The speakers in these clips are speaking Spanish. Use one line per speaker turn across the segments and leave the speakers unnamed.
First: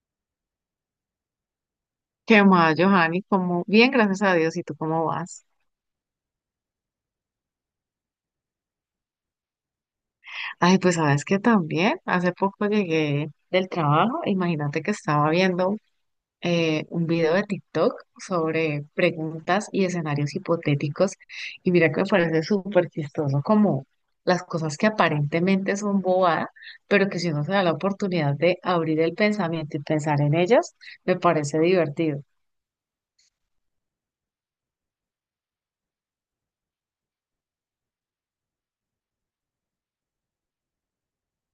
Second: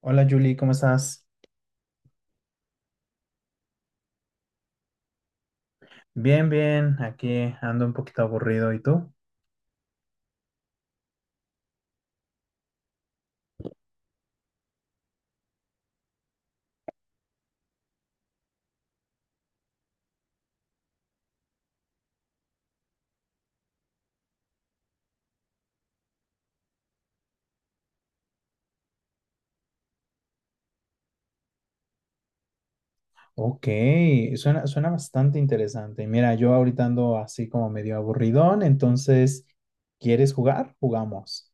Hola Julie, ¿cómo estás?
¿Qué más, Johanny? Cómo bien, gracias a Dios. ¿Y tú cómo vas?
Bien, bien, aquí ando un poquito aburrido, ¿y tú?
Ay, pues sabes que también hace poco llegué del trabajo. Imagínate que estaba viendo un video de TikTok sobre preguntas y escenarios hipotéticos. Y mira que me parece súper chistoso como las cosas que aparentemente son bobadas, pero que si uno se da la oportunidad de abrir el pensamiento y pensar en ellas, me parece divertido.
Ok, suena bastante interesante. Mira, yo ahorita ando así como medio aburridón, entonces, ¿quieres jugar? Jugamos.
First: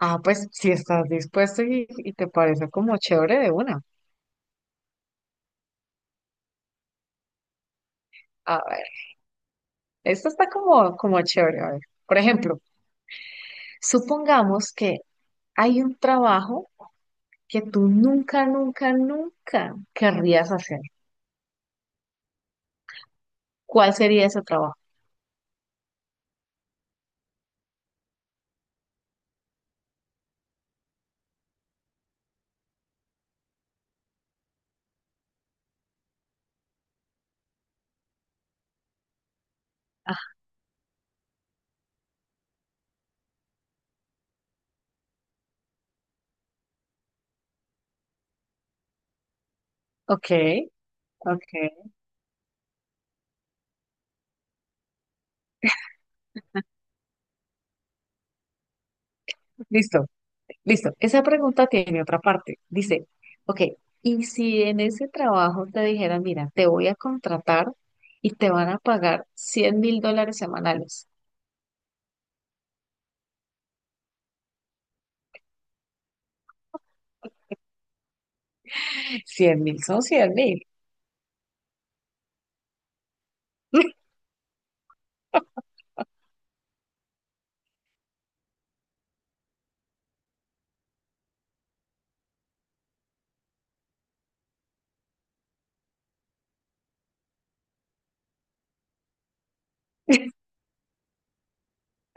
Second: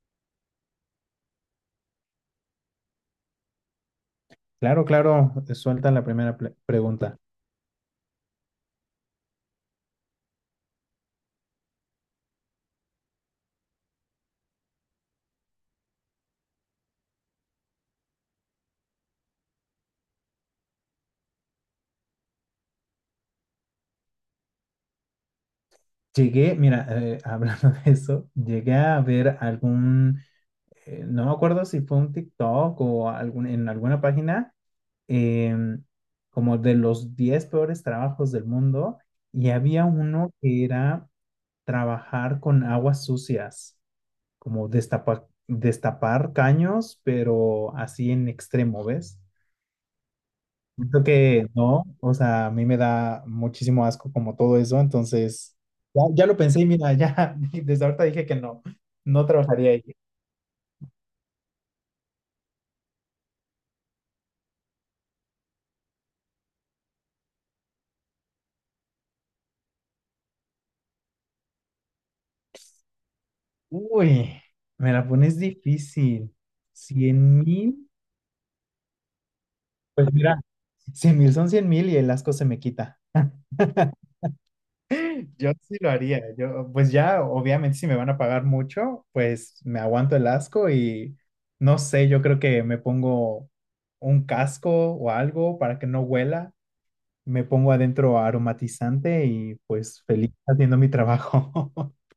Ah, pues si estás dispuesto y te parece como chévere de una.
Claro, claro, suelta la primera pregunta.
ah, Esto está como chévere. A ver. Por ejemplo, supongamos que hay un trabajo que tú nunca, nunca, nunca querrías hacer. ¿Cuál sería ese trabajo?
Llegué, mira, hablando de eso, llegué a ver algún, no me acuerdo si fue un TikTok o algún, en alguna página, em, como de los 10 peores trabajos del mundo, y había
Ah,
uno que era trabajar con aguas sucias, como destapar caños, pero así en extremo, ¿ves?
ok,
Siento que
ok.
no, o sea, a mí me da muchísimo asco como todo eso, entonces ya, ya lo pensé y mira, ya desde ahorita dije que no, no trabajaría ahí.
Listo, listo. Esa pregunta tiene otra parte. Dice, ok, ¿y si en ese trabajo te dijeran, mira, te voy a contratar y te van a pagar $100.000 semanales?
Uy, me la pones difícil. 100.000.
cien mil son
Pues
cien
mira,
mil.
100.000 son 100.000 y el asco se me quita. Yo sí lo haría. Yo, pues ya, obviamente, si me van a pagar mucho, pues me aguanto el asco y no sé, yo creo que me pongo un casco o algo para que no huela. Me pongo adentro aromatizante y pues feliz haciendo mi trabajo.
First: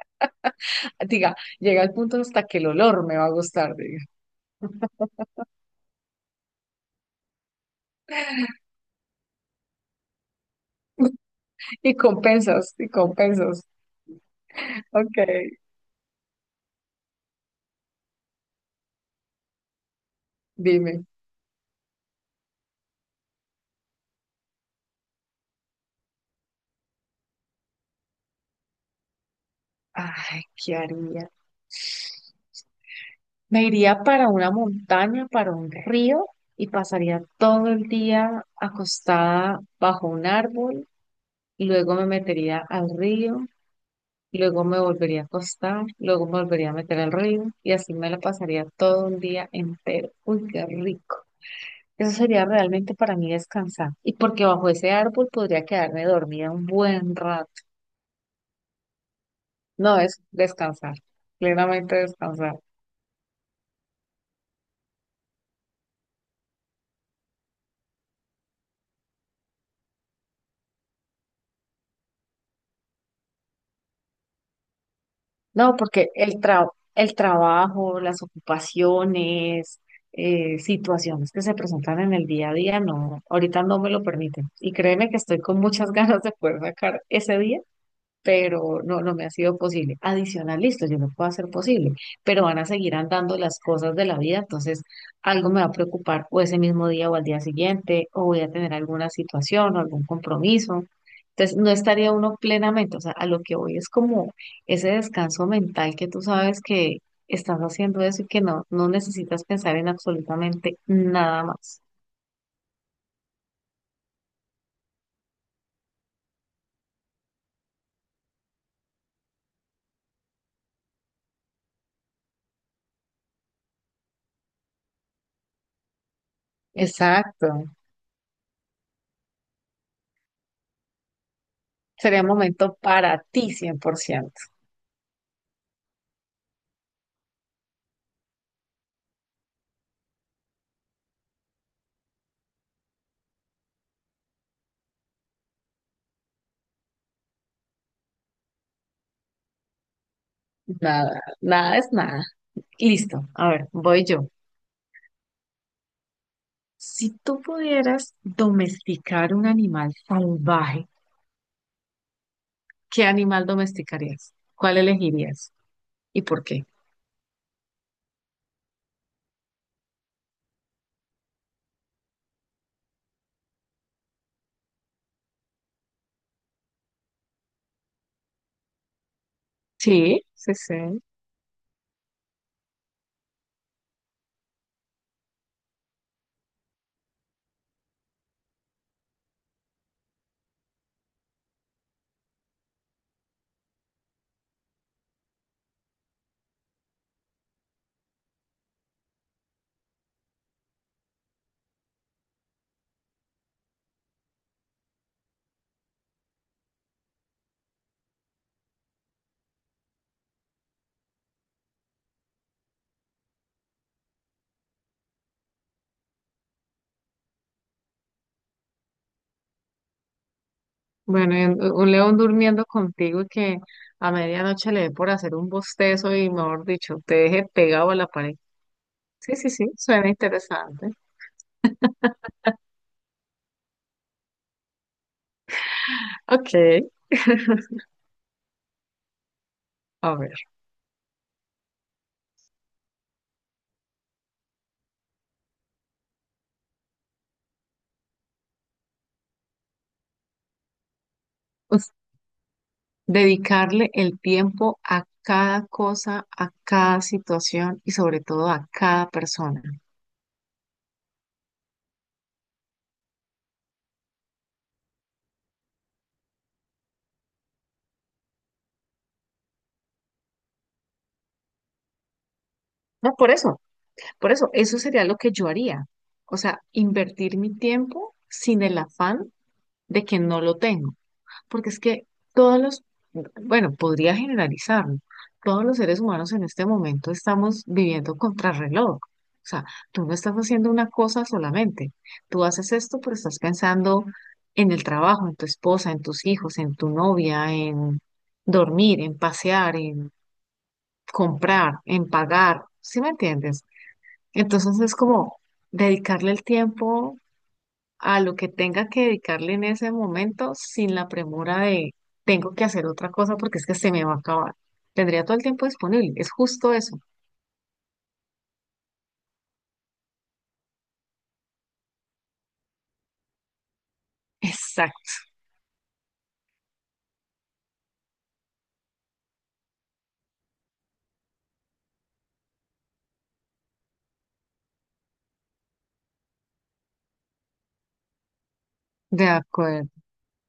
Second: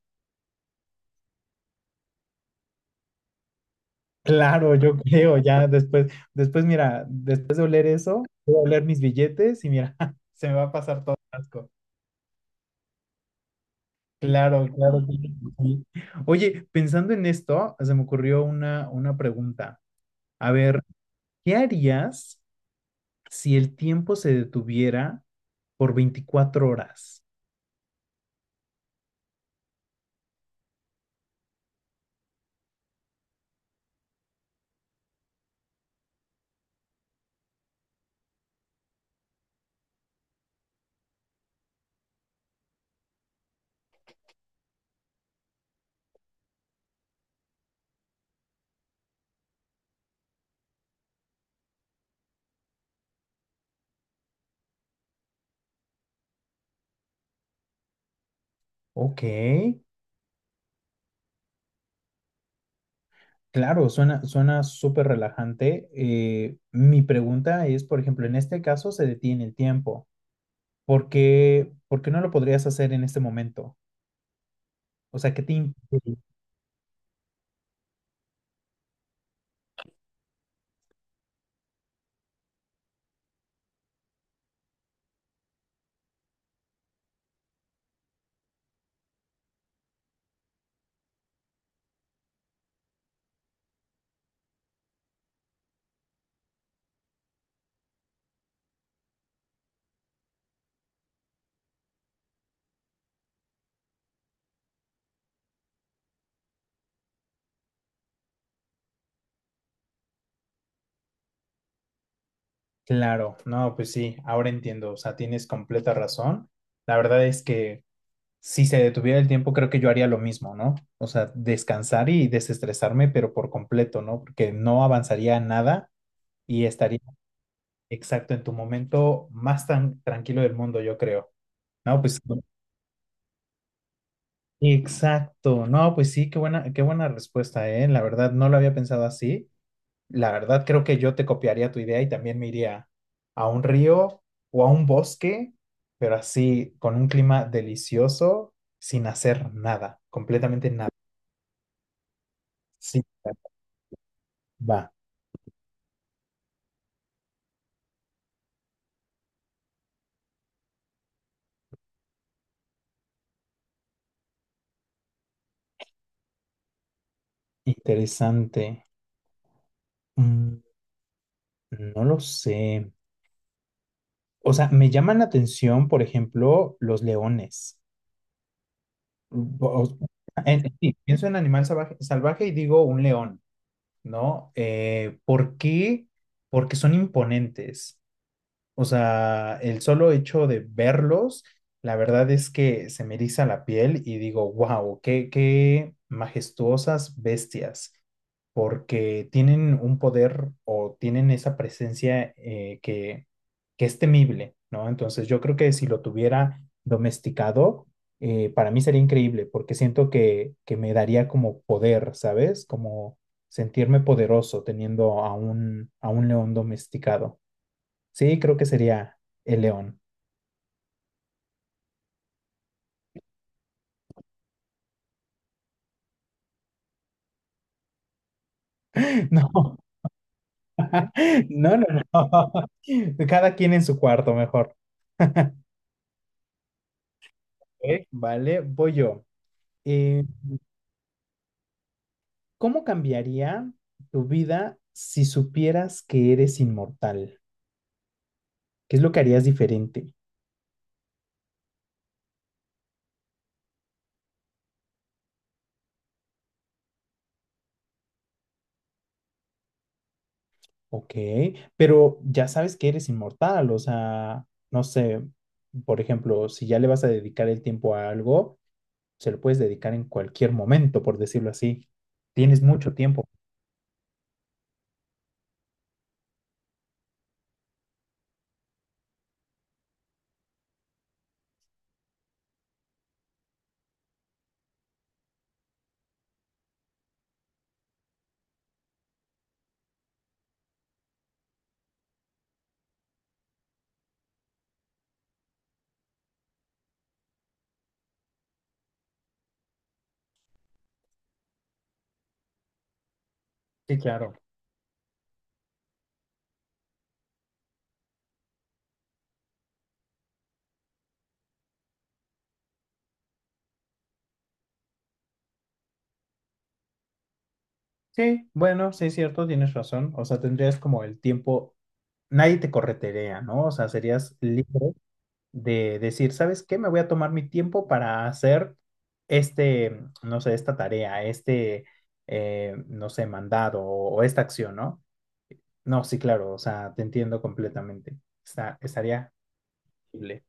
Diga, llega el punto hasta que el olor me va a gustar.
Claro, yo creo, ya después, mira, después de oler eso, voy a oler mis billetes y mira, se me va a pasar todo el asco.
Y con pesos, y con pesos.
Claro, claro, claro.
Ok,
Sí. Oye, pensando en esto, se me ocurrió una pregunta. A ver,
dime.
¿qué harías si el tiempo se detuviera por 24 horas?
Ay, ¿qué haría? Me iría para una montaña, para un río, y pasaría todo el día acostada bajo un árbol. Luego me metería al río, luego me volvería a acostar, luego me volvería a meter al río, y así me la pasaría todo un día entero. Uy, qué rico. Eso sería realmente para mí descansar. Y porque bajo ese árbol podría quedarme dormida un buen rato.
Ok,
No, es descansar, plenamente descansar.
claro, suena súper relajante. Mi pregunta es, por ejemplo, en este caso se detiene el tiempo. ¿Por qué no lo podrías hacer en este momento? O sea, ¿qué te
No, porque
impide?
el trabajo, las ocupaciones, situaciones que se presentan en el día a día, no, ahorita no me lo permiten. Y créeme que estoy con muchas ganas de poder sacar ese día, pero no, no me ha sido posible. Adicional, listo, yo lo puedo hacer posible, pero van a seguir andando las cosas de la vida, entonces algo me va a preocupar o ese mismo día o al día siguiente, o voy a tener alguna situación o algún compromiso. Entonces, no estaría uno plenamente, o sea, a lo que voy es como ese descanso mental que tú sabes que estás haciendo eso y que no, no necesitas pensar en absolutamente nada más.
Claro, no, pues sí, ahora entiendo. O sea, tienes completa razón. La verdad es que si se detuviera el tiempo, creo que yo haría lo mismo, ¿no? O sea, descansar y desestresarme, pero por completo, ¿no? Porque no avanzaría nada y estaría
Exacto.
exacto en tu momento más tan tranquilo del mundo, yo creo. No, pues
Sería un momento para ti 100%.
exacto. No, pues sí, qué buena respuesta, ¿eh? La verdad, no lo había pensado así. La verdad, creo que yo te copiaría tu idea y también me iría a un río o a un bosque, pero así, con un clima delicioso, sin hacer nada, completamente nada.
Nada, nada es nada.
Sí.
Listo, a ver, voy yo.
Va,
Si tú pudieras domesticar un animal salvaje, ¿qué animal domesticarías? ¿Cuál elegirías? ¿Y por qué?
interesante. Mm, no lo sé. O sea, me llaman la atención, por ejemplo, los leones. O-
Sí, sí,
sí,
sí.
pienso en animal salvaje, salvaje y digo un león, ¿no? ¿Por qué? Porque son imponentes. O sea, el solo hecho de verlos, la verdad es que se me eriza la piel y digo, wow, qué majestuosas bestias, porque tienen un poder o tienen esa presencia, que es temible, ¿no? Entonces yo creo que si lo tuviera domesticado, para mí sería increíble, porque siento que me daría como poder, ¿sabes? Como sentirme poderoso teniendo a un león domesticado. Sí, creo que sería el león.
Bueno, y un león durmiendo contigo y que a medianoche le dé por hacer un bostezo y, mejor dicho, te deje pegado a la pared. Sí, sí, sí, suena interesante.
No, no, no, no. Cada quien en su cuarto, mejor.
Ok,
Ok, vale, voy yo.
a
Eh,
ver.
¿Cómo cambiaría tu vida si supieras que eres inmortal? ¿Qué es lo que harías diferente?
Us- Dedicarle el tiempo a cada cosa, a cada situación y sobre todo a cada persona.
Ok, pero ya sabes que eres inmortal, o sea, no sé, por ejemplo, si ya le vas a dedicar el tiempo a algo, se lo puedes dedicar en cualquier momento, por decirlo así. Tienes mucho
No,
tiempo.
por eso, eso sería lo que yo haría. O sea, invertir mi tiempo sin el afán de que no lo tengo. Porque es que todos los, bueno, podría generalizarlo, todos los seres humanos en este momento estamos viviendo contrarreloj. O sea, tú no estás haciendo una cosa solamente. Tú haces esto, pero estás pensando en el trabajo, en tu esposa, en tus hijos, en tu novia, en dormir, en pasear, en comprar, en pagar. ¿Sí me entiendes?
Sí, claro.
Entonces es como dedicarle el tiempo a lo que tenga que dedicarle en ese momento sin la premura de tengo que hacer otra cosa porque es que se me va a acabar. Tendría todo el tiempo disponible, es justo eso.
Sí, bueno, sí es cierto, tienes razón. O sea, tendrías como el tiempo, nadie te corretearía, ¿no? O sea, serías libre
Exacto,
de decir, ¿sabes qué? Me voy a tomar mi tiempo para hacer este, no sé, esta tarea, este, no sé, mandado o esta acción, ¿no? No, sí, claro, o sea, te entiendo completamente. Está,
de
estaría
acuerdo.
libre.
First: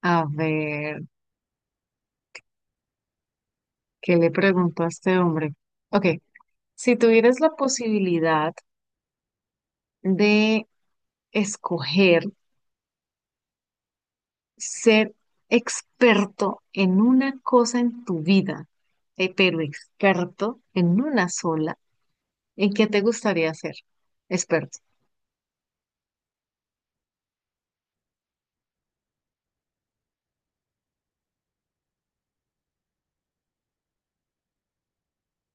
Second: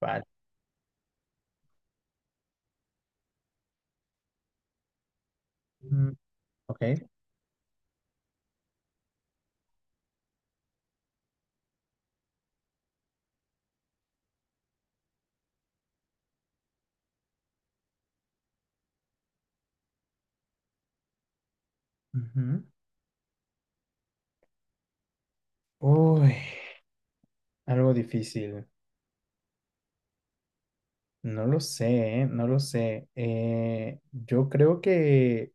Vale.
A ver, ¿qué le pregunto a este hombre? Ok,
Mm, ok.
si tuvieras la posibilidad de escoger ser experto en una cosa en tu vida, pero experto en una sola,
Ujú.
¿en qué te gustaría ser experto?
Uy, algo difícil. No lo sé, ¿eh? No lo sé. Yo creo que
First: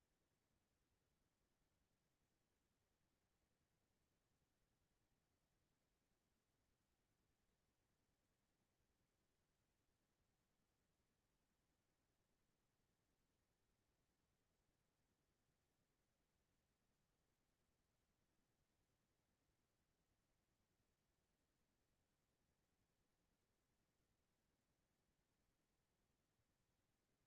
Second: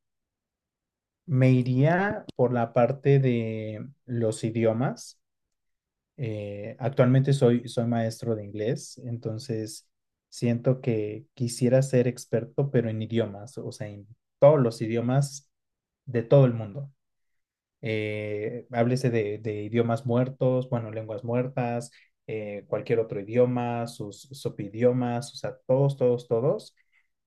me iría por la parte de los idiomas. Actualmente soy maestro de inglés, entonces siento que quisiera ser experto, pero en idiomas, o sea, en todos los idiomas de todo el mundo, háblese de idiomas muertos, bueno, lenguas muertas, cualquier otro idioma, sus subidiomas, o sea, todos, todos, todos,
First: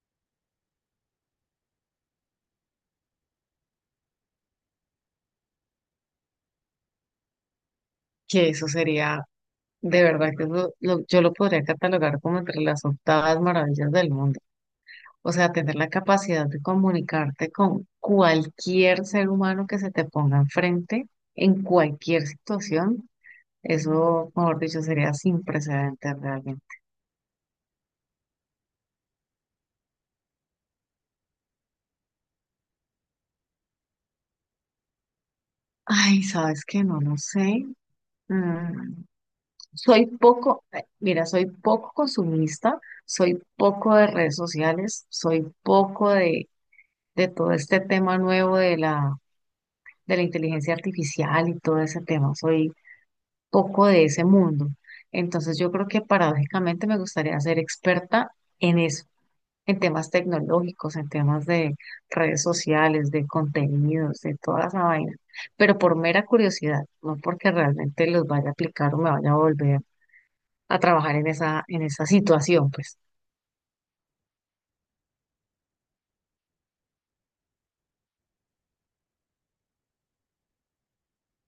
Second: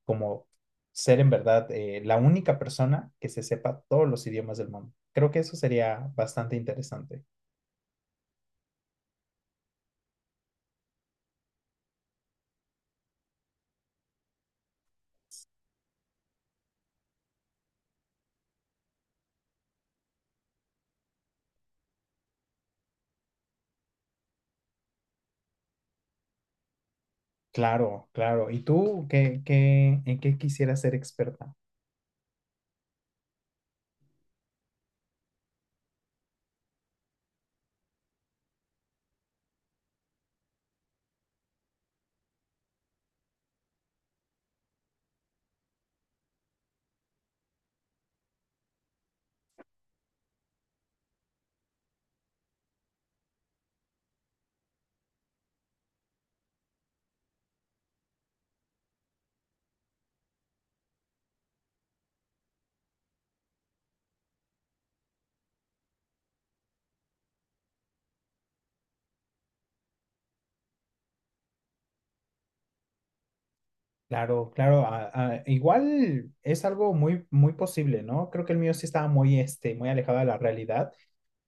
como ser en verdad, la única persona que se sepa todos los idiomas del mundo. Creo que eso sería bastante interesante.
Que eso sería. De verdad que eso yo lo podría catalogar como entre las octavas maravillas del mundo. O sea, tener la capacidad de comunicarte con cualquier ser humano que se te ponga enfrente en cualquier situación, eso, mejor dicho, sería sin precedentes realmente.
Claro, claro. ¿Y tú en qué quisieras ser experta?
Ay, ¿sabes que no lo sé? Mm, soy poco, mira, soy poco consumista, soy poco de redes sociales, soy poco de todo este tema nuevo de la inteligencia artificial y todo ese tema. Soy poco de ese mundo. Entonces yo creo que paradójicamente me gustaría ser experta en eso, en temas tecnológicos, en temas de redes sociales, de contenidos, de toda esa vaina. Pero por mera curiosidad, no porque realmente los vaya a aplicar o me vaya a volver a trabajar en esa situación, pues.
Claro, claro, igual es algo muy, muy posible, ¿no? Creo que el mío sí estaba muy, muy alejado de la realidad.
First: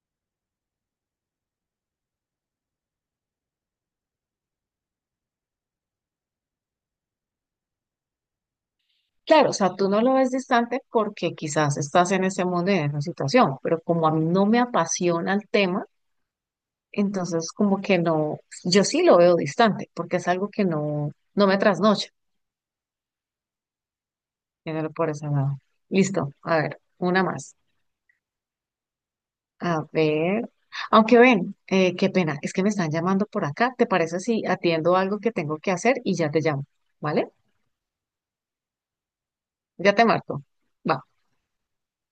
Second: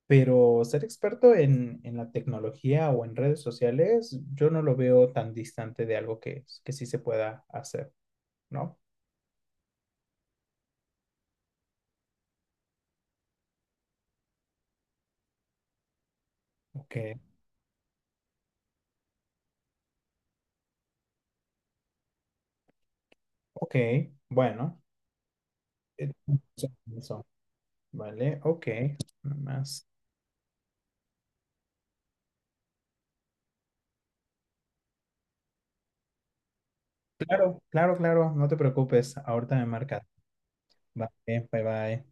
Pero ser experto en la tecnología o en redes sociales, yo no lo veo tan distante de algo que sí se pueda hacer, ¿no?
Claro, o sea, tú no lo ves distante porque quizás estás en ese mundo y en esa situación, pero como a mí no me apasiona el tema,
Ok,
entonces, como que no, yo sí lo veo distante, porque es algo que no, no me trasnocha,
ok, bueno.
tenerlo por ese lado.
eh,
Listo, a
Eso,
ver, una
eso,
más.
vale, ok, nada
A
más.
ver, aunque ven, qué pena, es que me están llamando por acá. ¿Te parece si atiendo algo que tengo que hacer y ya te llamo? ¿Vale?
Claro, claro, claro, no te preocupes, ahorita me
Ya
marcas.
te marco. Va.
Vale, bye bye.